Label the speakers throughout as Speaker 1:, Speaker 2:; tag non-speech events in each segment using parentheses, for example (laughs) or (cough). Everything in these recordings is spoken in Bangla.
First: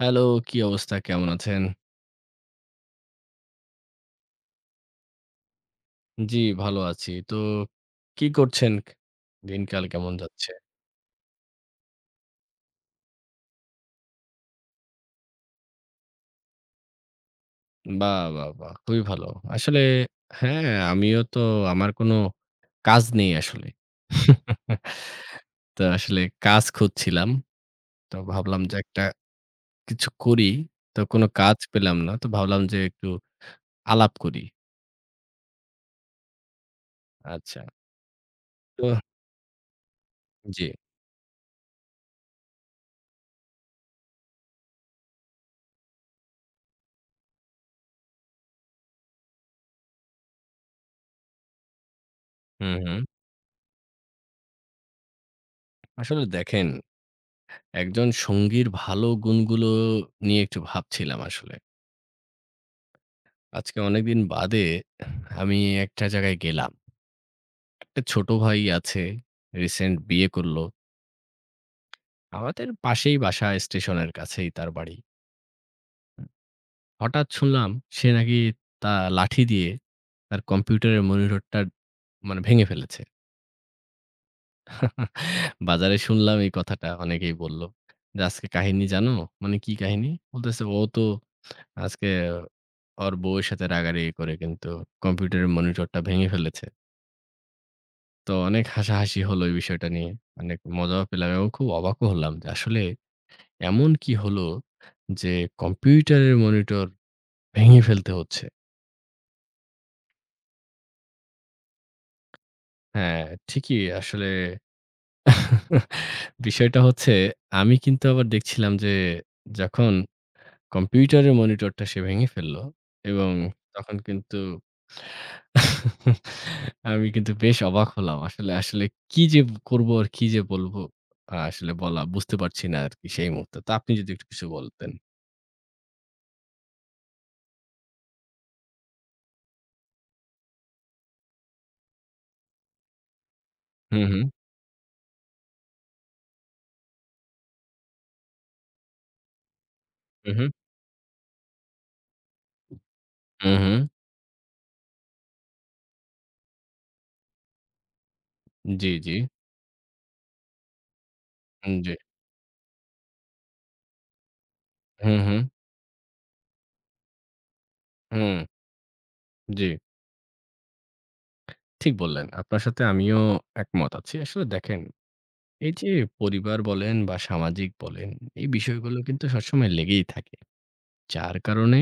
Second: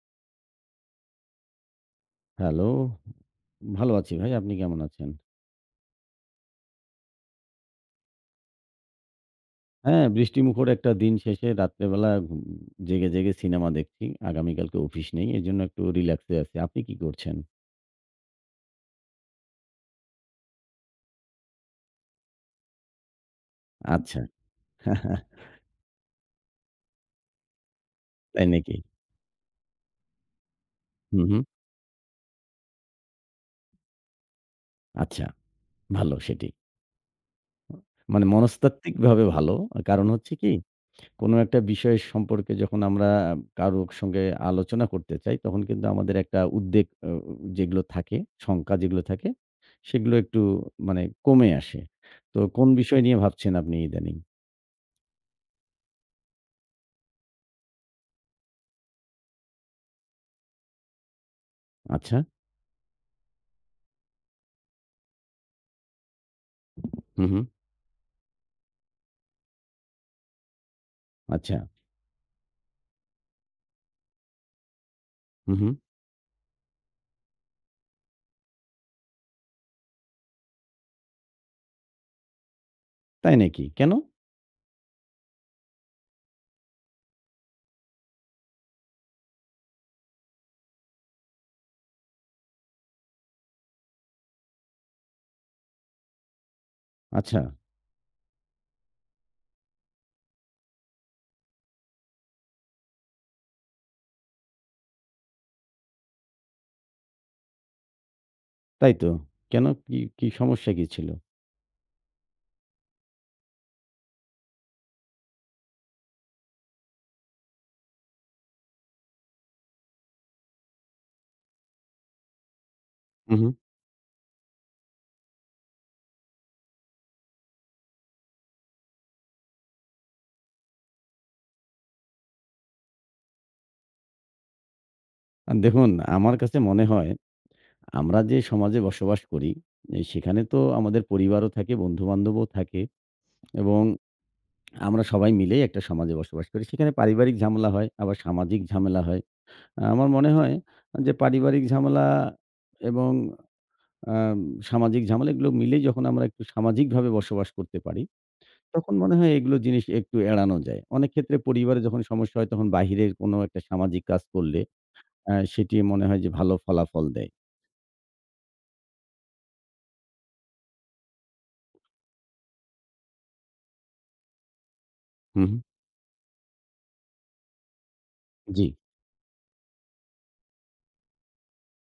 Speaker 1: হ্যালো, কি অবস্থা? কেমন আছেন?
Speaker 2: হ্যালো। ভালো আছি ভাই। আপনি কেমন আছেন?
Speaker 1: জি, ভালো আছি। তো কি করছেন? দিনকাল
Speaker 2: হ্যাঁ,
Speaker 1: কেমন যাচ্ছে?
Speaker 2: বৃষ্টিমুখর একটা দিন শেষে রাত্রেবেলা ঘুম জেগে, জেগে সিনেমা দেখছি। আগামীকালকে অফিস নেই। এজন্য একটু রিল্যাক্সে আছি। আপনি কি করছেন?
Speaker 1: বাহ! বাহ! বাহ! খুবই ভালো। আসলে হ্যাঁ, আমিও তো আমার কোনো কাজ নেই আসলে।
Speaker 2: আচ্ছা।
Speaker 1: (laughs)
Speaker 2: (laughs)
Speaker 1: তো আসলে কাজ খুঁজছিলাম। তো
Speaker 2: তাই
Speaker 1: ভাবলাম যে
Speaker 2: নাকি?
Speaker 1: একটা কিছু করি। তো
Speaker 2: হুম,
Speaker 1: কোনো
Speaker 2: হুম।
Speaker 1: কাজ পেলাম না। তো ভাবলাম যে একটু আলাপ করি।
Speaker 2: আচ্ছা, ভালো সেটি।
Speaker 1: আচ্ছা।
Speaker 2: মানে
Speaker 1: তো
Speaker 2: মনস্তাত্ত্বিকভাবে ভালো। কারণ হচ্ছে কি
Speaker 1: জি।
Speaker 2: কোনো একটা বিষয় সম্পর্কে যখন আমরা কারো সঙ্গে আলোচনা করতে চাই, তখন কিন্তু আমাদের একটা উদ্বেগ যেগুলো থাকে, শঙ্কা যেগুলো থাকে, সেগুলো একটু মানে কমে আসে। তো কোন
Speaker 1: হুম, হুম।
Speaker 2: বিষয় নিয়ে ভাবছেন আপনি ইদানিং?
Speaker 1: আসলে দেখেন, একজন সঙ্গীর ভালো গুণগুলো নিয়ে একটু ভাবছিলাম আসলে।
Speaker 2: আচ্ছা।
Speaker 1: আজকে অনেকদিন বাদে আমি একটা জায়গায় গেলাম।
Speaker 2: হু, হু।
Speaker 1: একটা ছোট ভাই আছে, রিসেন্ট বিয়ে করল।
Speaker 2: আচ্ছা।
Speaker 1: আমাদের পাশেই বাসা, স্টেশনের কাছেই তার বাড়ি।
Speaker 2: হু, হু।
Speaker 1: হঠাৎ শুনলাম সে নাকি তা লাঠি দিয়ে তার কম্পিউটারের মনিটরটা মানে ভেঙে ফেলেছে।
Speaker 2: তাই নাকি? কেন?
Speaker 1: বাজারে শুনলাম এই কথাটা অনেকেই বলল। যে আজকে কাহিনী জানো? মানে কি কাহিনী? বলতেছে ও তো আজকে ওর বউয়ের সাথে রাগারাগি করে কিন্তু কম্পিউটারের মনিটরটা ভেঙে ফেলেছে।
Speaker 2: আচ্ছা।
Speaker 1: তো অনেক হাসাহাসি হলো এই বিষয়টা নিয়ে। অনেক মজাও পেলাম এবং খুব অবাকও হলাম যে আসলে এমন কি হলো যে কম্পিউটারের মনিটর ভেঙে ফেলতে হচ্ছে।
Speaker 2: তাই তো। কেন? কি, কি সমস্যা কি ছিল?
Speaker 1: হ্যাঁ, ঠিকই আসলে (laughs) বিষয়টা হচ্ছে আমি কিন্তু আবার দেখছিলাম যে যখন কম্পিউটারের মনিটরটা সে ভেঙে ফেলল এবং
Speaker 2: হু, হু।
Speaker 1: তখন কিন্তু (laughs) আমি কিন্তু বেশ অবাক হলাম। আসলে কি যে করব আর কি যে বলব আসলে বলা বুঝতে পারছি না আরকি সেই মুহূর্তে। তো আপনি যদি একটু কিছু বলতেন।
Speaker 2: দেখুন আমার কাছে মনে হয় আমরা যে সমাজে বসবাস করি, সেখানে তো আমাদের পরিবারও থাকে, বন্ধু-বান্ধবও থাকে এবং
Speaker 1: হুম, হুম,
Speaker 2: আমরা সবাই মিলেই একটা সমাজে বসবাস করি। সেখানে পারিবারিক ঝামেলা হয়, আবার সামাজিক ঝামেলা হয়। আমার মনে
Speaker 1: হুম, হুম,
Speaker 2: হয় যে পারিবারিক ঝামেলা এবং
Speaker 1: হুম, হুম।
Speaker 2: আম সামাজিক ঝামেলা এগুলো মিলে যখন আমরা একটু সামাজিকভাবে বসবাস করতে পারি,
Speaker 1: জি,
Speaker 2: তখন
Speaker 1: জি,
Speaker 2: মনে হয় এগুলো জিনিস একটু এড়ানো যায়। অনেক ক্ষেত্রে
Speaker 1: হুম,
Speaker 2: পরিবারে
Speaker 1: জি।
Speaker 2: যখন সমস্যা হয় তখন বাহিরের কোনো একটা সামাজিক কাজ করলে
Speaker 1: হুম, হুম,
Speaker 2: সেটি মনে হয় যে ভালো ফলাফল দেয়।
Speaker 1: হুম, জি। ঠিক বললেন। আপনার সাথে আমিও একমত আছি। আসলে দেখেন,
Speaker 2: হু, হু।
Speaker 1: এই যে পরিবার বলেন বা সামাজিক বলেন, এই
Speaker 2: জি,
Speaker 1: বিষয়গুলো কিন্তু সবসময় লেগেই থাকে। যার কারণে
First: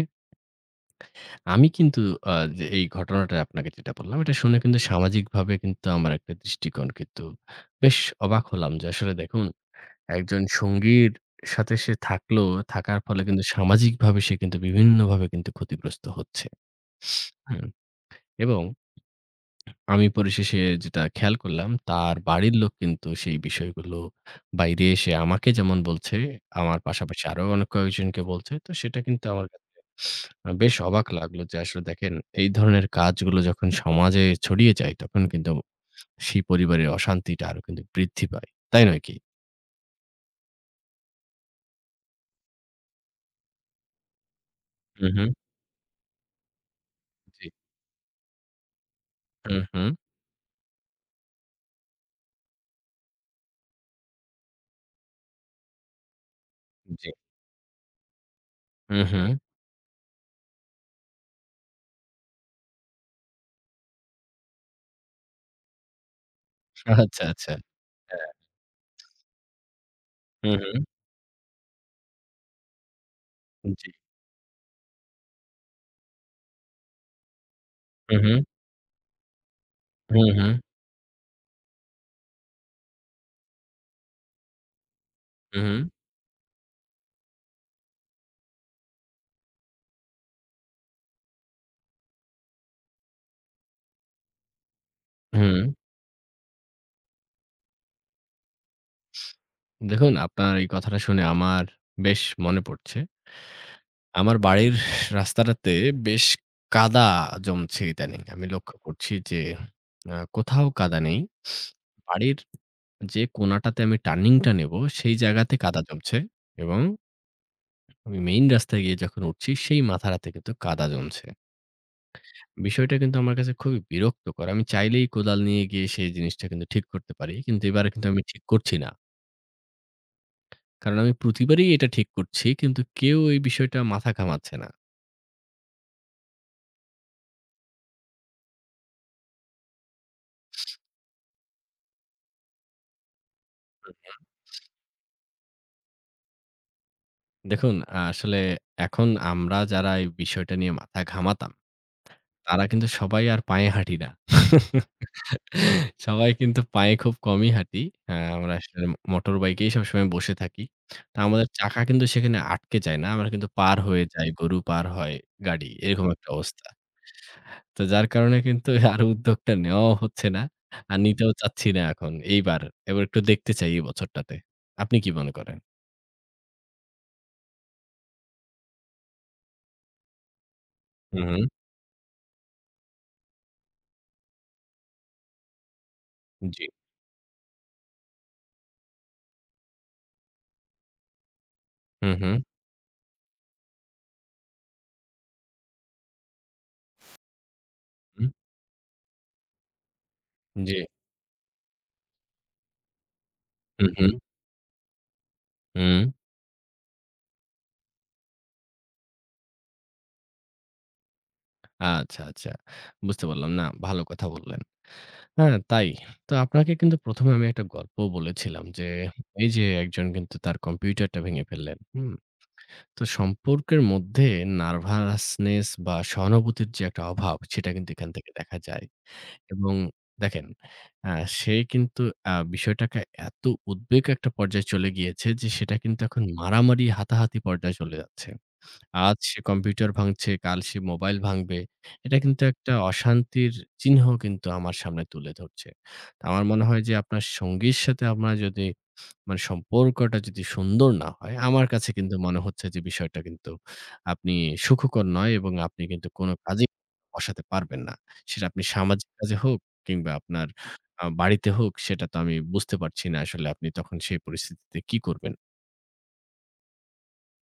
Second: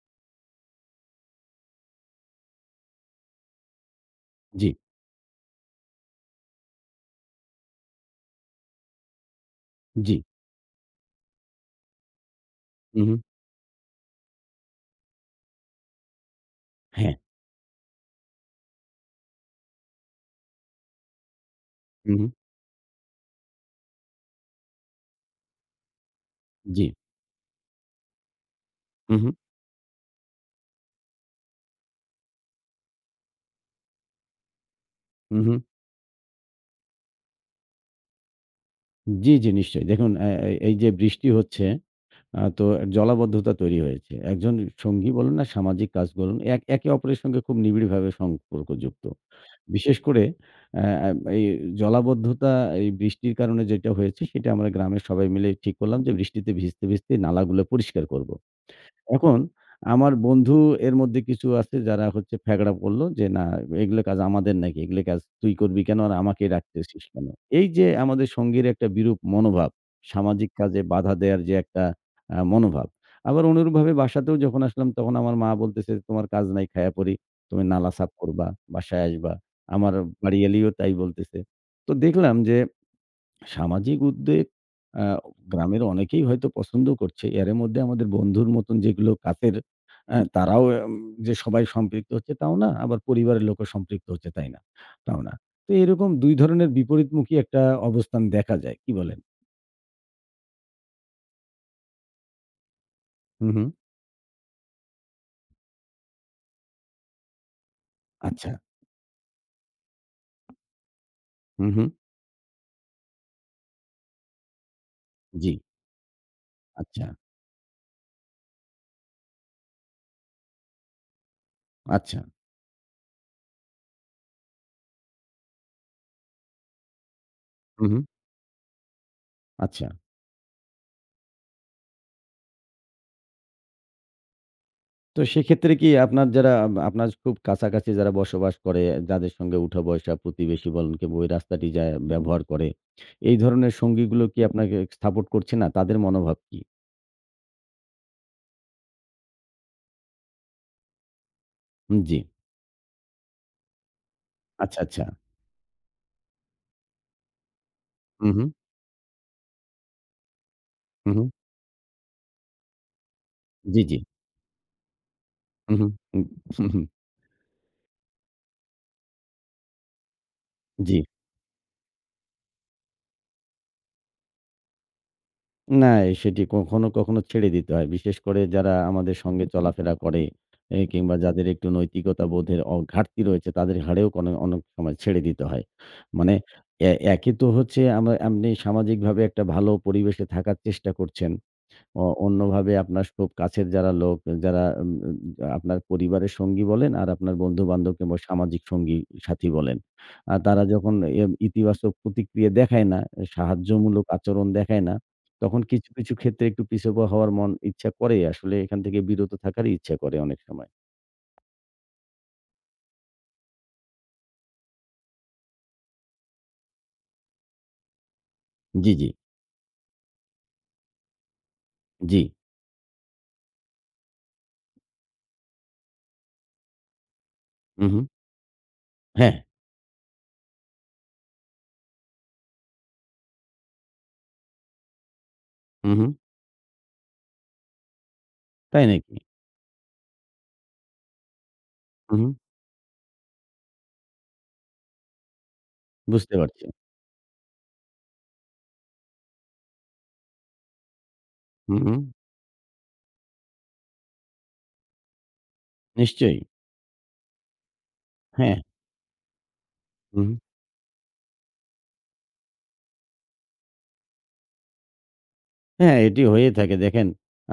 Speaker 1: আমি কিন্তু যে এই ঘটনাটা আপনাকে যেটা বললাম, এটা শুনে
Speaker 2: জি,
Speaker 1: কিন্তু সামাজিকভাবে কিন্তু আমার একটা দৃষ্টিকোণ কিন্তু বেশ অবাক হলাম যে আসলে দেখুন,
Speaker 2: জি।
Speaker 1: একজন সঙ্গীর সাথে সে থাকলো, থাকার
Speaker 2: হু, হু।
Speaker 1: ফলে কিন্তু সামাজিকভাবে সে কিন্তু বিভিন্নভাবে কিন্তু ক্ষতিগ্রস্ত হচ্ছে।
Speaker 2: হ্যাঁ।
Speaker 1: হুম, এবং আমি পরিশেষে যেটা খেয়াল করলাম,
Speaker 2: হু,
Speaker 1: তার
Speaker 2: হু।
Speaker 1: বাড়ির লোক কিন্তু সেই বিষয়গুলো বাইরে এসে আমাকে যেমন বলছে, আমার
Speaker 2: জি।
Speaker 1: পাশাপাশি আরো অনেক কয়েকজনকে বলছে। তো সেটা
Speaker 2: হু,
Speaker 1: কিন্তু
Speaker 2: হু।
Speaker 1: আমার কাছে বেশ অবাক লাগলো যে আসলে দেখেন এই ধরনের কাজগুলো যখন সমাজে ছড়িয়ে যায়, তখন
Speaker 2: হু,
Speaker 1: কিন্তু
Speaker 2: হু।
Speaker 1: সেই পরিবারের অশান্তিটা আরো কিন্তু বৃদ্ধি পায়। তাই নয় কি?
Speaker 2: জি, জি নিশ্চয়ই। দেখুন এই যে বৃষ্টি হচ্ছে তো এক জলাবদ্ধতা তৈরি হয়েছে। একজন
Speaker 1: হুম,
Speaker 2: সঙ্গী
Speaker 1: হুম।
Speaker 2: বলুন আর সামাজিক কাজ বলুন, একে অপরের সঙ্গে
Speaker 1: জি।
Speaker 2: খুব নিবিড়ভাবে সম্পর্কযুক্ত।
Speaker 1: হুম, হুম।
Speaker 2: বিশেষ করে অ্যা আ এই জলাবদ্ধতা এই বৃষ্টির কারণে যেটা হয়েছে সেটা আমরা গ্রামের সবাই মিলে ঠিক করলাম যে বৃষ্টিতে ভিজতে,
Speaker 1: জি।
Speaker 2: ভিজতে নালাগুলো পরিষ্কার করব।
Speaker 1: হুম, হুম।
Speaker 2: এখন আমার বন্ধু এর মধ্যে কিছু আছে যারা হচ্ছে ফ্যাকড়া পড়ল যে, "না এগুলো কাজ আমাদের নাকি? এগুলো কাজ তুই করবি কেন? আর আমাকে রাখতেছিস
Speaker 1: আচ্ছা,
Speaker 2: কেন?"
Speaker 1: আচ্ছা।
Speaker 2: এই যে আমাদের
Speaker 1: হ্যাঁ।
Speaker 2: সঙ্গীর একটা বিরূপ মনোভাব, সামাজিক
Speaker 1: হুম, হুম।
Speaker 2: কাজে বাধা দেয়ার যে একটা মনোভাব। আবার
Speaker 1: জি।
Speaker 2: অনুরূপভাবে বাসাতেও যখন আসলাম তখন আমার মা বলতেছে, "তোমার কাজ নাই খায়া পড়ি। তুমি নালা সাফ
Speaker 1: হুম, হুম।
Speaker 2: করবা, বাসায় আসবা।" আমার
Speaker 1: হুম,
Speaker 2: বাড়ি
Speaker 1: হুম।
Speaker 2: এলেও তাই বলতেছে। তো দেখলাম যে সামাজিক উদ্বেগ আ
Speaker 1: হুম, হুম।
Speaker 2: গ্রামের অনেকেই হয়তো পছন্দ করছে। এর মধ্যে আমাদের বন্ধুর মতন যেগুলো কাছের তারাও যে সবাই সম্পৃক্ত হচ্ছে তাও না, আবার পরিবারের লোকও সম্পৃক্ত হচ্ছে তাই না তাও না।
Speaker 1: হুম।
Speaker 2: তো এরকম ২ ধরনের বিপরীতমুখী একটা অবস্থান দেখা যায়। কি বলেন?
Speaker 1: দেখুন, আপনার এই কথাটা শুনে আমার বেশ মনে পড়ছে।
Speaker 2: হু, হু।
Speaker 1: আমার বাড়ির রাস্তাটাতে বেশ কাদা জমছে ইদানিং। আমি
Speaker 2: আচ্ছা।
Speaker 1: লক্ষ্য করছি যে কোথাও কাদা নেই।
Speaker 2: হু, হু।
Speaker 1: বাড়ির যে কোণাটাতে আমি টার্নিংটা নেব, সেই
Speaker 2: জি।
Speaker 1: জায়গাতে কাদা জমছে এবং
Speaker 2: আচ্ছা,
Speaker 1: আমি মেইন রাস্তায় গিয়ে যখন উঠছি, সেই মাথারাতে কিন্তু কাদা জমছে।
Speaker 2: আচ্ছা।
Speaker 1: বিষয়টা কিন্তু আমার কাছে খুবই বিরক্তকর। আমি চাইলেই কোদাল নিয়ে গিয়ে সেই জিনিসটা কিন্তু ঠিক করতে পারি। কিন্তু
Speaker 2: হু,
Speaker 1: এবারে
Speaker 2: হু।
Speaker 1: কিন্তু আমি ঠিক করছি না।
Speaker 2: আচ্ছা।
Speaker 1: কারণ আমি প্রতিবারই এটা ঠিক করছি কিন্তু কেউ এই বিষয়টা মাথা ঘামাচ্ছে না।
Speaker 2: তো সেক্ষেত্রে কি আপনার যারা আপনার খুব কাছাকাছি যারা বসবাস করে, যাদের সঙ্গে উঠা-বসা, প্রতিবেশী বলেন কিংবা ওই রাস্তাটি যা ব্যবহার করে, এই ধরনের সঙ্গীগুলো কি আপনাকে সাপোর্ট করছে না? তাদের মনোভাব কি?
Speaker 1: দেখুন আসলে এখন আমরা যারা এই বিষয়টা নিয়ে মাথা ঘামাতাম,
Speaker 2: হুম, জি।
Speaker 1: তারা কিন্তু সবাই আর পায়ে হাঁটি না।
Speaker 2: আচ্ছা, আচ্ছা।
Speaker 1: সবাই কিন্তু পায়ে খুব কমই হাঁটি।
Speaker 2: হু, হু,
Speaker 1: আমরা আসলে মোটর বাইকেই সবসময় বসে থাকি।
Speaker 2: হু,
Speaker 1: তো
Speaker 2: হু।
Speaker 1: আমাদের চাকা কিন্তু সেখানে আটকে যায় না। আমরা কিন্তু পার
Speaker 2: জি, জি।
Speaker 1: হয়ে যাই, গরু পার হয়, গাড়ি
Speaker 2: হু, হু,
Speaker 1: এরকম
Speaker 2: হু,
Speaker 1: একটা
Speaker 2: হু,
Speaker 1: অবস্থা।
Speaker 2: হু।
Speaker 1: তো যার কারণে কিন্তু (laughs) আর উদ্যোগটা নেওয়াও হচ্ছে না।
Speaker 2: জি।
Speaker 1: আর নিতেও চাচ্ছি না এখন এইবার। এবার একটু দেখতে চাই এই বছরটাতে। আপনি কি মনে করেন?
Speaker 2: না, সেটি কখনো, কখনো ছেড়ে দিতে হয়। বিশেষ করে যারা আমাদের সঙ্গে চলাফেরা করে কিংবা
Speaker 1: হু, হু।
Speaker 2: যাদের একটু নৈতিকতা বোধের ঘাটতি রয়েছে তাদের ঘাড়েও কোনো অনেক সময় ছেড়ে দিতে হয়। মানে
Speaker 1: জি।
Speaker 2: এ একে তো হচ্ছে আমরা আপনি সামাজিকভাবে একটা ভালো পরিবেশে থাকার চেষ্টা করছেন।
Speaker 1: হু, হু।
Speaker 2: অন্যভাবে আপনার খুব কাছের যারা লোক, যারা উম উম আপনার পরিবারের সঙ্গী বলেন আর আপনার বন্ধু-বান্ধব কিংবা
Speaker 1: হুম।
Speaker 2: সামাজিক সঙ্গী সাথী বলেন। তারা
Speaker 1: জি।
Speaker 2: যখন ইতিবাচক প্রতিক্রিয়া দেখায় না,
Speaker 1: হু, হু।
Speaker 2: সাহায্যমূলক আচরণ দেখায় না, তখন কিছু,
Speaker 1: হুম।
Speaker 2: কিছু ক্ষেত্রে একটু পিছপা হওয়ার মন ইচ্ছা করে। আসলে এখান থেকে বিরত থাকারই ইচ্ছা করে অনেক সময়।
Speaker 1: আচ্ছা, আচ্ছা। বুঝতে পারলাম। না, ভালো কথা বললেন। হ্যাঁ, তাই। তো আপনাকে কিন্তু ১ম এ আমি একটা গল্প বলেছিলাম যে,
Speaker 2: জি, জি,
Speaker 1: এই যে একজন কিন্তু তার কম্পিউটারটা ভেঙে ফেললেন। হুম?
Speaker 2: জি।
Speaker 1: তো সম্পর্কের মধ্যে নার্ভাসনেস বা সহানুভূতির যে একটা অভাব, সেটা
Speaker 2: হু,
Speaker 1: কিন্তু
Speaker 2: হু।
Speaker 1: এখান থেকে দেখা যায়।
Speaker 2: হ্যাঁ।
Speaker 1: এবং দেখেন আ সে কিন্তু বিষয়টাকে এত উদ্বেগ একটা পর্যায়ে চলে গিয়েছে যে সেটা
Speaker 2: হু,
Speaker 1: কিন্তু
Speaker 2: হু।
Speaker 1: এখন মারামারি হাতাহাতি পর্যায়ে চলে যাচ্ছে।
Speaker 2: তাই
Speaker 1: আজ
Speaker 2: নাকি?
Speaker 1: সে কম্পিউটার ভাঙছে, কাল সে মোবাইল ভাঙবে।
Speaker 2: হু,
Speaker 1: এটা
Speaker 2: হু।
Speaker 1: কিন্তু একটা অশান্তির চিহ্ন কিন্তু আমার সামনে তুলে ধরছে। তো
Speaker 2: বুঝতে
Speaker 1: আমার মনে
Speaker 2: পারছি।
Speaker 1: হয় যে আপনার সঙ্গীর সাথে আপনার যদি মানে সম্পর্কটা যদি সুন্দর না হয়, আমার
Speaker 2: হু,
Speaker 1: কাছে
Speaker 2: হু।
Speaker 1: কিন্তু মনে হচ্ছে যে বিষয়টা কিন্তু আপনি সুখকর নয় এবং আপনি কিন্তু কোনো
Speaker 2: নিশ্চয়ই।
Speaker 1: কাজেই বসাতে পারবেন না। সেটা
Speaker 2: হ্যাঁ।
Speaker 1: আপনি সামাজিক কাজে হোক কিংবা
Speaker 2: হু, হু।
Speaker 1: আপনার বাড়িতে হোক সেটা তো আমি বুঝতে পারছি না আসলে আপনি তখন সেই পরিস্থিতিতে কি করবেন?
Speaker 2: হ্যাঁ, এটি হয়ে থাকে। দেখেন,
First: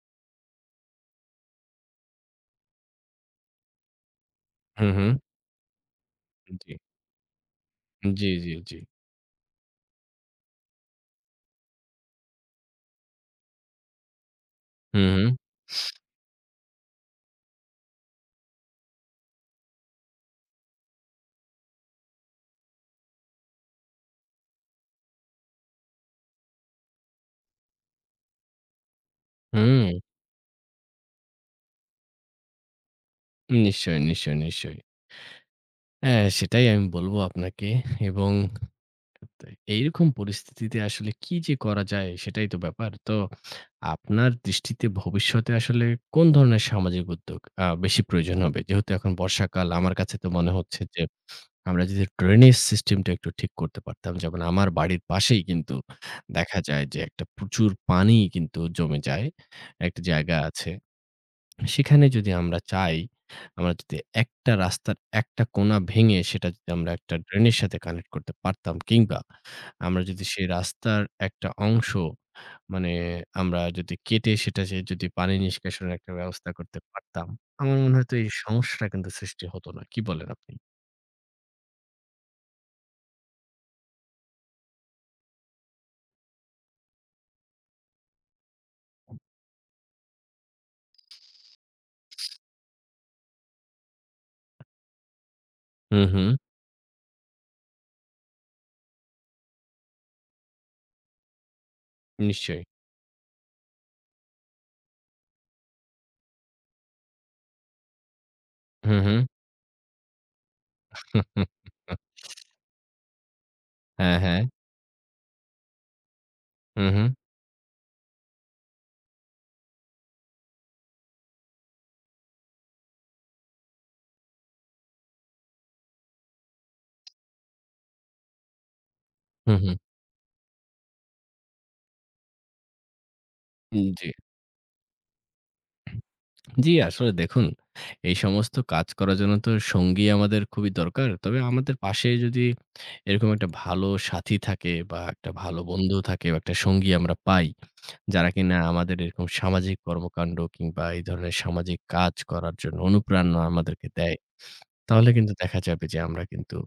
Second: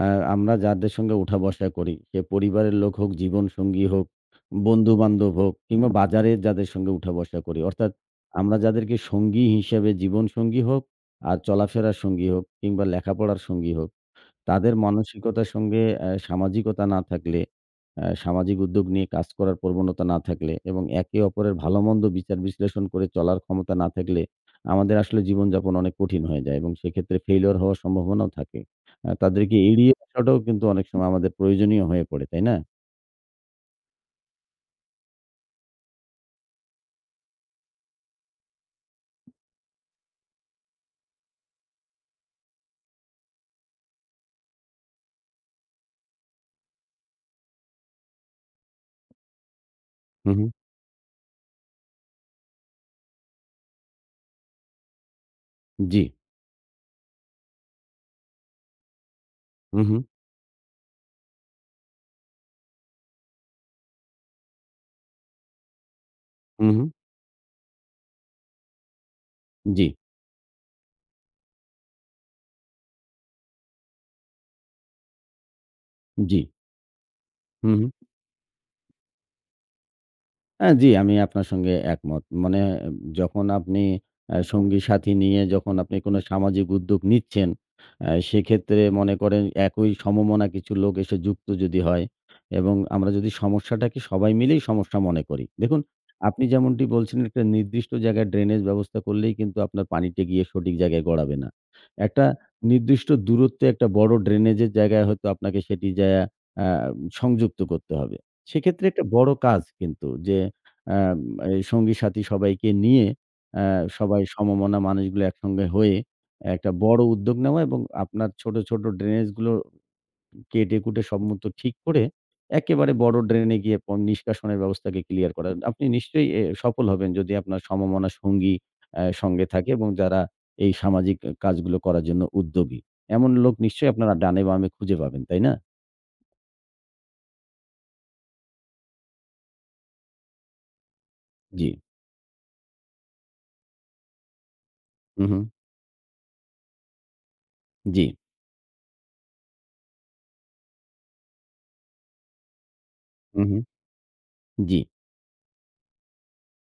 Speaker 2: আ আমরা যাদের সঙ্গে উঠা-বসা করি, সে পরিবারের লোক হোক, জীবনসঙ্গী হোক,
Speaker 1: হুম, হুম।
Speaker 2: বন্ধু-বান্ধব হোক কিংবা বাজারে যাদের
Speaker 1: জি,
Speaker 2: সঙ্গে উঠা-বসা করি। অর্থাৎ
Speaker 1: জি, জি,
Speaker 2: আমরা
Speaker 1: জি।
Speaker 2: যাদেরকে সঙ্গী হিসেবে জীবনসঙ্গী হোক আর চলাফেরার সঙ্গী হোক কিংবা লেখাপড়ার সঙ্গী হোক তাদের
Speaker 1: হুম, হুম,
Speaker 2: মানসিকতার সঙ্গে সামাজিকতা না থাকলে, সামাজিক উদ্যোগ নিয়ে কাজ করার প্রবণতা না থাকলে এবং একে অপরের ভালোমন্দ বিচার বিশ্লেষণ করে চলার ক্ষমতা না থাকলে, আমাদের আসলে জীবনযাপন অনেক কঠিন হয়ে যায় এবং সেক্ষেত্রে ফেইলিউর হওয়ার সম্ভাবনাও থাকে। তাদেরকে
Speaker 1: হুম।
Speaker 2: এড়িয়ে আসাটাও কিন্তু অনেক সময় আমাদের প্রয়োজনীয় হয়ে পড়ে, তাই না?
Speaker 1: নিশ্চয়ই, নিশ্চয়ই, নিশ্চয়ই। হ্যাঁ, সেটাই আমি বলব আপনাকে এবং তাই এইরকম পরিস্থিতিতে আসলে কি যে করা যায় সেটাই তো ব্যাপার। তো আপনার দৃষ্টিতে ভবিষ্যতে আসলে কোন ধরনের সামাজিক উদ্যোগ বেশি প্রয়োজন হবে? যেহেতু এখন বর্ষাকাল আমার কাছে তো
Speaker 2: হু, হু।
Speaker 1: মনে হচ্ছে যে আমরা যদি ড্রেনেজ সিস্টেমটা একটু ঠিক করতে পারতাম। যেমন আমার বাড়ির পাশেই কিন্তু
Speaker 2: জি।
Speaker 1: দেখা যায় যে একটা প্রচুর পানি কিন্তু জমে যায়।
Speaker 2: হু, হু।
Speaker 1: একটা জায়গা আছে। সেখানে যদি আমরা চাই, আমরা যদি একটা রাস্তার একটা কোনা ভেঙে সেটা
Speaker 2: হু,
Speaker 1: যদি
Speaker 2: হু।
Speaker 1: আমরা একটা ড্রেনের সাথে কানেক্ট করতে পারতাম কিংবা
Speaker 2: জি,
Speaker 1: আমরা যদি সেই রাস্তার একটা অংশ মানে আমরা যদি কেটে সেটা সে যদি পানি নিষ্কাশনের একটা
Speaker 2: জি।
Speaker 1: ব্যবস্থা করতে পারতাম,
Speaker 2: হু,
Speaker 1: আমার মনে
Speaker 2: হু।
Speaker 1: হয় তো এই সমস্যাটা কিন্তু সৃষ্টি হতো না। কি বলেন আপনি?
Speaker 2: হ্যাঁ, জি, আমি আপনার সঙ্গে একমত। মানে উম, যখন আপনি সঙ্গী-সাথী নিয়ে যখন আপনি কোনো সামাজিক উদ্যোগ নিচ্ছেন, সেক্ষেত্রে মনে করেন একই সমমনা কিছু লোক এসে যুক্ত যদি হয় এবং আমরা যদি সমস্যাটাকে সবাই মিলেই সমস্যা মনে করি। দেখুন,
Speaker 1: হুম, হুম।
Speaker 2: আপনি যেমনটি বলছিলেন একটা নির্দিষ্ট জায়গায় ড্রেনেজ ব্যবস্থা করলেই কিন্তু আপনার পানিটা গিয়ে সঠিক জায়গায় গড়াবে না। একটা
Speaker 1: নিশ্চয়ই।
Speaker 2: নির্দিষ্ট দূরত্বে একটা বড় ড্রেনেজের জায়গায় হয়তো আপনাকে সেটি যায়া আ সংযুক্ত করতে হবে। সেক্ষেত্রে
Speaker 1: হুম,
Speaker 2: একটা
Speaker 1: হুম।
Speaker 2: বড় কাজ কিন্তু যে আ এই
Speaker 1: (laughs)
Speaker 2: সঙ্গী-সাথী সবাইকে নিয়ে আ
Speaker 1: হ্যাঁ,
Speaker 2: সবাই
Speaker 1: হ্যাঁ।
Speaker 2: সমমনা মানুষগুলো একসঙ্গে হয়ে একটা
Speaker 1: হুম,
Speaker 2: বড়
Speaker 1: হুম।
Speaker 2: উদ্যোগ নেওয়া এবং আপনার ছোট, ছোট ড্রেনেজ গুলো কেটে-কুটে সম্মত ঠিক করে একেবারে বড় ড্রেনে গিয়ে নিষ্কাশনের ব্যবস্থাকে ক্লিয়ার করা। আপনি নিশ্চয়ই সফল হবেন যদি আপনার সমমনা সঙ্গী সঙ্গে
Speaker 1: হুম,
Speaker 2: থাকে
Speaker 1: হুম।
Speaker 2: এবং যারা এই সামাজিক কাজগুলো করার জন্য উদ্যোগী। এমন লোক নিশ্চয়ই
Speaker 1: জি।
Speaker 2: আপনারা ডানে বামে খুঁজে পাবেন, তাই না?
Speaker 1: জি, আসলে দেখুন, এই সমস্ত কাজ করার জন্য তো সঙ্গী আমাদের খুবই দরকার। তবে
Speaker 2: জি।
Speaker 1: আমাদের পাশে যদি এরকম একটা ভালো সাথী থাকে বা
Speaker 2: হু,
Speaker 1: একটা
Speaker 2: হু।
Speaker 1: ভালো বন্ধু থাকে বা একটা সঙ্গী আমরা পাই,
Speaker 2: জি।
Speaker 1: যারা কিনা আমাদের এরকম সামাজিক কর্মকাণ্ড কিংবা এই ধরনের সামাজিক কাজ করার জন্য অনুপ্রেরণা
Speaker 2: হু, হু।
Speaker 1: আমাদেরকে দেয়,
Speaker 2: জি।
Speaker 1: তাহলে কিন্তু দেখা যাবে যে আমরা কিন্তু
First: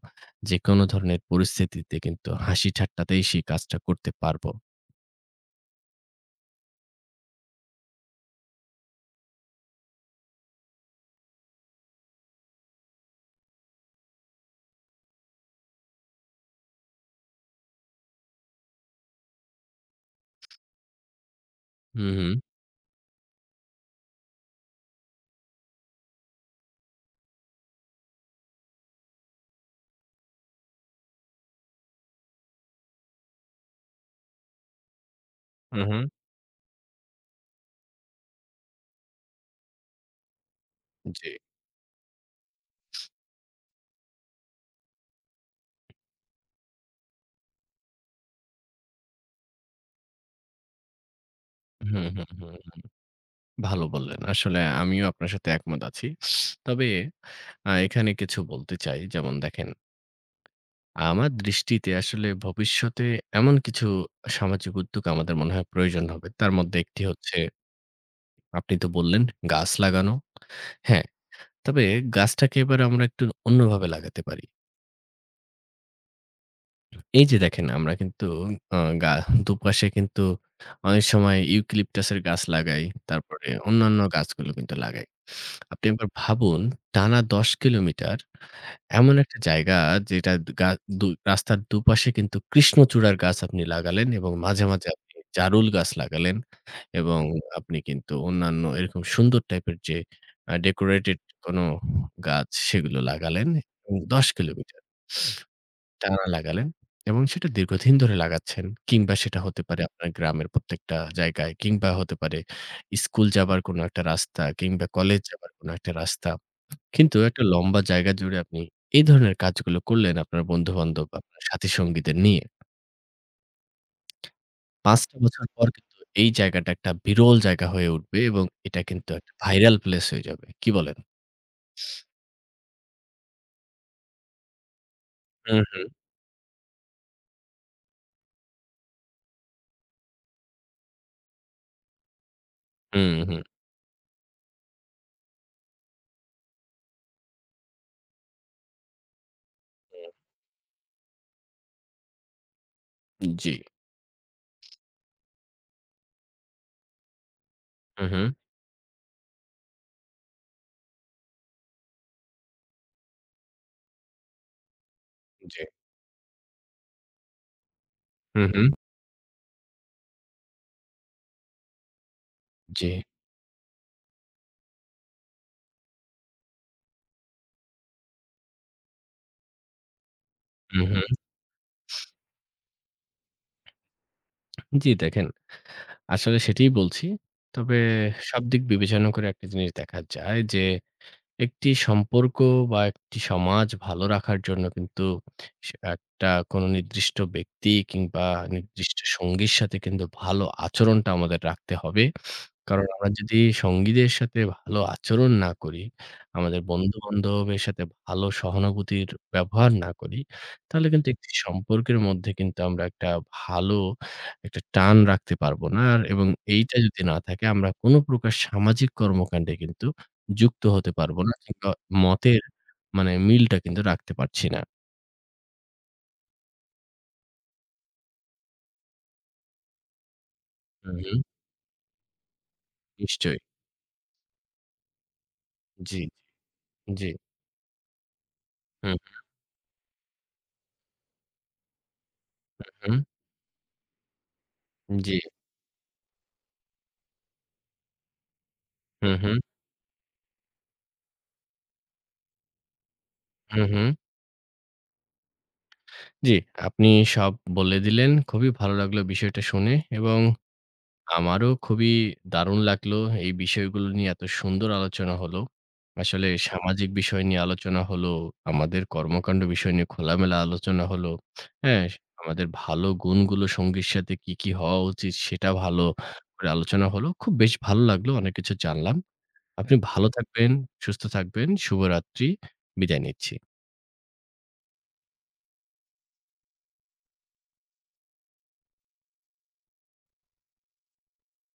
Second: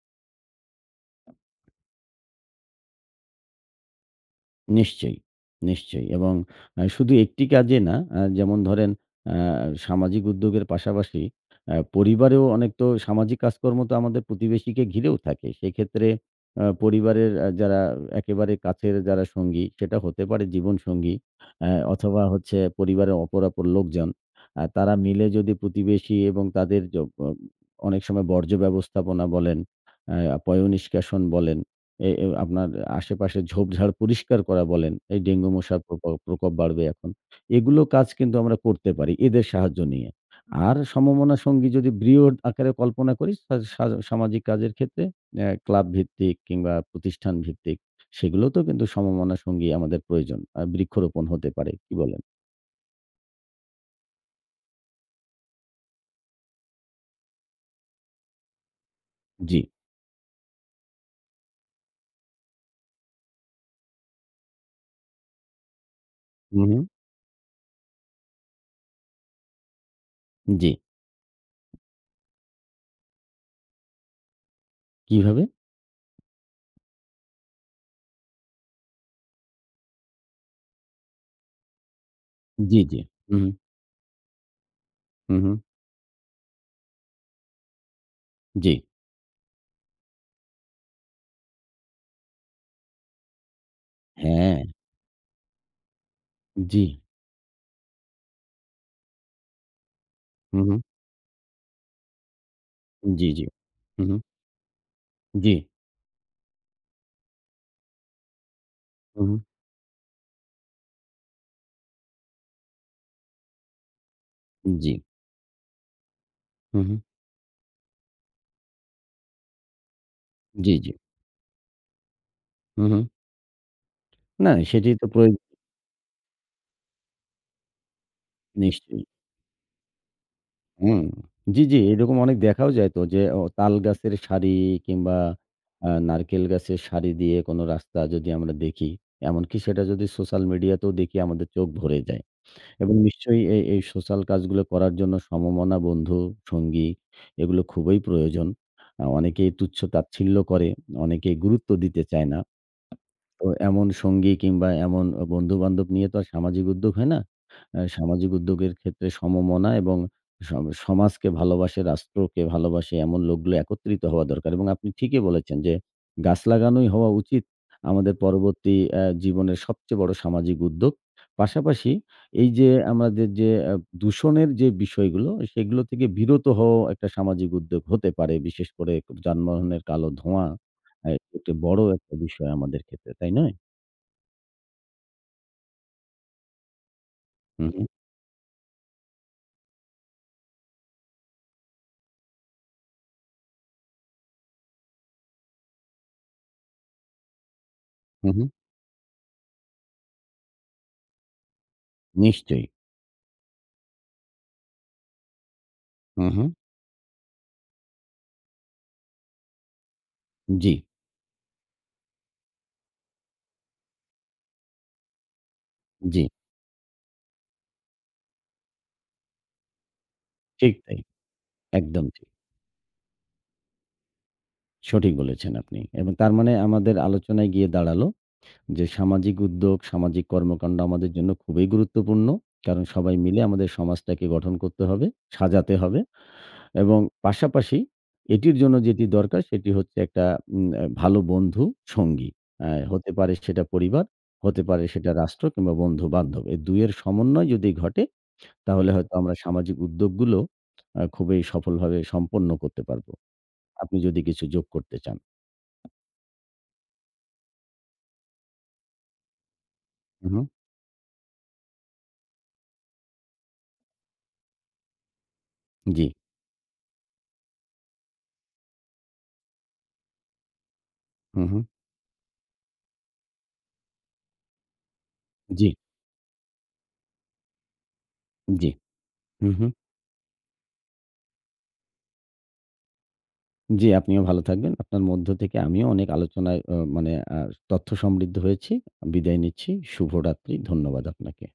Speaker 1: যেকোনো ধরনের পরিস্থিতিতে কিন্তু হাসি ঠাট্টাতেই সেই কাজটা করতে পারবো।
Speaker 2: নিশ্চয়ই, নিশ্চয়ই এবং শুধু একটি কাজে না, যেমন ধরেন আ সামাজিক উদ্যোগের পাশাপাশি পরিবারেও অনেক তো সামাজিক কাজকর্ম তো আমাদের প্রতিবেশীকে ঘিরেও থাকে। সেক্ষেত্রে পরিবারের যারা একেবারে কাছের যারা সঙ্গী, সেটা হতে পারে জীবনসঙ্গী
Speaker 1: হু,
Speaker 2: অথবা
Speaker 1: হু।
Speaker 2: হচ্ছে পরিবারের অপর, অপর লোকজন। তারা মিলে যদি প্রতিবেশী এবং তাদের য অ অনেক সময় বর্জ্য ব্যবস্থাপনা বলেন, পয়ঃনিষ্কাশন বলেন এ এ আপনার আশেপাশে ঝোপঝাড় পরিষ্কার করা বলেন, এই ডেঙ্গু
Speaker 1: হু,
Speaker 2: মশার
Speaker 1: হু।
Speaker 2: প্রকোপ বাড়বে এখন। এগুলো কাজ কিন্তু আমরা করতে পারি এদের সাহায্য নিয়ে। আর
Speaker 1: জি।
Speaker 2: সমমনা সঙ্গী যদি বৃহৎ আকারে কল্পনা করি সা সা সামাজিক কাজের ক্ষেত্রে ক্লাব ভিত্তিক কিংবা প্রতিষ্ঠান ভিত্তিক সেগুলোতেও কিন্তু সমমনা সঙ্গী আমাদের প্রয়োজন। বৃক্ষরোপণ হতে পারে। কি
Speaker 1: হু,
Speaker 2: বলেন?
Speaker 1: হু, হু। ভালো বললেন। আসলে আমিও আপনার সাথে একমত আছি। তবে এখানে কিছু বলতে চাই। যেমন
Speaker 2: জি।
Speaker 1: দেখেন, আমার দৃষ্টিতে আসলে ভবিষ্যতে এমন কিছু সামাজিক উদ্যোগ আমাদের মনে হয় প্রয়োজন হবে। তার
Speaker 2: হু,
Speaker 1: মধ্যে
Speaker 2: হু।
Speaker 1: একটি হচ্ছে আপনি তো বললেন গাছ লাগানো।
Speaker 2: জি।
Speaker 1: হ্যাঁ, তবে গাছটাকে এবার আমরা একটু অন্যভাবে লাগাতে পারি।
Speaker 2: কিভাবে?
Speaker 1: এই যে দেখেন আমরা কিন্তু আ গা দুপাশে কিন্তু অনেক সময় ইউক্যালিপটাসের গাছ
Speaker 2: জি,
Speaker 1: লাগাই।
Speaker 2: জি। হু,
Speaker 1: তারপরে
Speaker 2: হু।
Speaker 1: অন্যান্য গাছগুলো কিন্তু লাগাই।
Speaker 2: হু, হু।
Speaker 1: আপনি একবার ভাবুন টানা ১০ কিলোমিটার
Speaker 2: জি।
Speaker 1: এমন একটা জায়গা যেটা দু- গা দু রাস্তার দুপাশে কিন্তু কৃষ্ণচূড়ার গাছ আপনি লাগালেন এবং
Speaker 2: হ্যাঁ।
Speaker 1: মাঝে, মাঝে আপনি জারুল গাছ লাগালেন
Speaker 2: জি।
Speaker 1: এবং আপনি কিন্তু অন্যান্য এরকম সুন্দর টাইপের যে
Speaker 2: হু, হু।
Speaker 1: ডেকোরেটেড কোনো গাছ সেগুলো
Speaker 2: জি, জি।
Speaker 1: লাগালেন এবং
Speaker 2: হু, হু।
Speaker 1: ১০ কিলোমিটার।
Speaker 2: জি।
Speaker 1: টানা লাগালেন এবং সেটা দীর্ঘদিন ধরে লাগাচ্ছেন কিংবা
Speaker 2: হু, হু।
Speaker 1: সেটা হতে পারে আপনার গ্রামের প্রত্যেকটা জায়গায় কিংবা হতে পারে স্কুল যাবার কোনো একটা রাস্তা কিংবা
Speaker 2: জি।
Speaker 1: কলেজ যাবার কোনো একটা রাস্তা।
Speaker 2: হু, হু।
Speaker 1: কিন্তু একটা লম্বা জায়গা জুড়ে আপনি এই ধরনের কাজগুলো করলেন আপনার
Speaker 2: জি, জি।
Speaker 1: বন্ধু-বান্ধব, আপনার সাথী-সঙ্গীদের নিয়ে।
Speaker 2: হু, হু। না সেটি
Speaker 1: ৫
Speaker 2: তো
Speaker 1: টা বছর পর কিন্তু এই জায়গাটা একটা বিরল জায়গা হয়ে উঠবে এবং এটা
Speaker 2: নিশ্চয়ই।
Speaker 1: কিন্তু একটা ভাইরাল প্লেস হয়ে যাবে। কি বলেন?
Speaker 2: হুম। জি, জি। এরকম অনেক দেখাও যায় তো যে তাল গাছের সারি কিংবা
Speaker 1: হুম, হুম,
Speaker 2: নারকেল গাছের সারি দিয়ে কোনো রাস্তা যদি আমরা দেখি, এমনকি সেটা যদি সোশ্যাল মিডিয়াতেও দেখি আমাদের চোখ ভরে যায়। এবং
Speaker 1: হুম, হুম,
Speaker 2: নিশ্চয়ই
Speaker 1: হুম।
Speaker 2: এই সোশ্যাল কাজগুলো করার জন্য সমমনা বন্ধু, সঙ্গী এগুলো খুবই প্রয়োজন। অনেকেই তুচ্ছ-তাচ্ছিল্য করে, অনেকেই গুরুত্ব দিতে চায় না। তো
Speaker 1: জি।
Speaker 2: এমন সঙ্গী কিংবা এমন বন্ধু-বান্ধব নিয়ে তো আর সামাজিক উদ্যোগ হয় না।
Speaker 1: হু, হু।
Speaker 2: সামাজিক উদ্যোগের ক্ষেত্রে সমমনা এবং স সমাজকে ভালোবাসে, রাষ্ট্রকে ভালোবাসে এমন লোকগুলো একত্রিত হওয়া দরকার এবং আপনি ঠিকই বলেছেন
Speaker 1: জি।
Speaker 2: যে গাছ লাগানোই হওয়া উচিত আমাদের
Speaker 1: হু, হু।
Speaker 2: পরবর্তী জীবনের সবচেয়ে বড় সামাজিক উদ্যোগ। পাশাপাশি এই যে
Speaker 1: জি।
Speaker 2: আমাদের যে দূষণের যে বিষয়গুলো, সেগুলো থেকে বিরত হওয়াও একটা সামাজিক উদ্যোগ হতে পারে। বিশেষ করে যানবাহনের কালো ধোঁয়া
Speaker 1: হু, হু।
Speaker 2: আ একটি বড় একটা বিষয় আমাদের ক্ষেত্রে, তাই নয়?
Speaker 1: জি দেখেন আসলে সেটিই বলছি।
Speaker 2: হু,
Speaker 1: তবে
Speaker 2: হু,
Speaker 1: সব দিক বিবেচনা করে একটা জিনিস দেখা যায় যে, একটি সম্পর্ক বা একটি সমাজ ভালো রাখার জন্য কিন্তু একটা কোনো নির্দিষ্ট ব্যক্তি কিংবা
Speaker 2: হু, হু।
Speaker 1: নির্দিষ্ট সঙ্গীর সাথে কিন্তু ভালো আচরণটা আমাদের রাখতে হবে।
Speaker 2: নিশ্চয়ই।
Speaker 1: কারণ আমরা যদি সঙ্গীদের সাথে ভালো আচরণ না করি,
Speaker 2: হু, হু।
Speaker 1: আমাদের বন্ধু-বান্ধবের সাথে ভালো সহানুভূতির ব্যবহার না করি,
Speaker 2: জি,
Speaker 1: তাহলে কিন্তু একটি সম্পর্কের মধ্যে কিন্তু আমরা একটা ভালো একটা টান রাখতে পারব না। আর
Speaker 2: জি।
Speaker 1: এবং এইটা যদি না থাকে আমরা কোনো প্রকার সামাজিক কর্মকাণ্ডে কিন্তু যুক্ত
Speaker 2: ঠিক
Speaker 1: হতে
Speaker 2: তাই।
Speaker 1: পারবো না কিংবা
Speaker 2: একদম ঠিক।
Speaker 1: মতের মানে মিলটা কিন্তু রাখতে পারছি না।
Speaker 2: সঠিক বলেছেন আপনি। এবং তার মানে আমাদের আলোচনায় গিয়ে দাঁড়ালো যে সামাজিক উদ্যোগ, সামাজিক কর্মকাণ্ড
Speaker 1: হুম,
Speaker 2: আমাদের
Speaker 1: হুম,
Speaker 2: জন্য খুবই গুরুত্বপূর্ণ। কারণ সবাই
Speaker 1: নিশ্চয়ই।
Speaker 2: মিলে আমাদের সমাজটাকে গঠন করতে হবে, সাজাতে
Speaker 1: জি,
Speaker 2: হবে এবং
Speaker 1: জি।
Speaker 2: পাশাপাশি এটির জন্য
Speaker 1: হুম,
Speaker 2: যেটি দরকার সেটি হচ্ছে একটা উম আ ভালো বন্ধু, সঙ্গী।
Speaker 1: হুম,
Speaker 2: হতে পারে সেটা পরিবার, হতে পারে সেটা
Speaker 1: জি।
Speaker 2: রাষ্ট্র কিংবা বন্ধু-বান্ধব। এই ২ এর সমন্বয় যদি ঘটে তাহলে হয়তো
Speaker 1: হুম,
Speaker 2: আমরা
Speaker 1: হুম,
Speaker 2: সামাজিক উদ্যোগগুলো খুবই সফলভাবে সম্পন্ন করতে পারব।
Speaker 1: হুম, হুম।
Speaker 2: আপনি যদি কিছু যোগ করতে চান।
Speaker 1: জি, আপনি সব বলে দিলেন। খুবই ভালো লাগলো বিষয়টা শুনে এবং
Speaker 2: হু, হু।
Speaker 1: আমারও খুবই দারুণ লাগলো এই বিষয়গুলো নিয়ে এত সুন্দর আলোচনা হলো।
Speaker 2: জি।
Speaker 1: আসলে সামাজিক বিষয় নিয়ে আলোচনা হলো, আমাদের কর্মকাণ্ড বিষয় নিয়ে খোলামেলা আলোচনা হলো।
Speaker 2: হু, হু।
Speaker 1: হ্যাঁ, আমাদের ভালো গুণগুলো সঙ্গীর সাথে কি, কি হওয়া উচিত সেটা
Speaker 2: জি,
Speaker 1: ভালো করে আলোচনা হলো। খুব বেশ ভালো লাগলো। অনেক কিছু
Speaker 2: জি।
Speaker 1: জানলাম।
Speaker 2: হু, হু।
Speaker 1: আপনি ভালো থাকবেন, সুস্থ থাকবেন। শুভরাত্রি। বিদায় নিচ্ছি।
Speaker 2: জি, আপনিও ভালো থাকবেন। আপনার মধ্য থেকে আমিও অনেক আলোচনায় মানে আ তথ্য সমৃদ্ধ হয়েছি। বিদায় নিচ্ছি। শুভরাত্রি। ধন্যবাদ আপনাকে।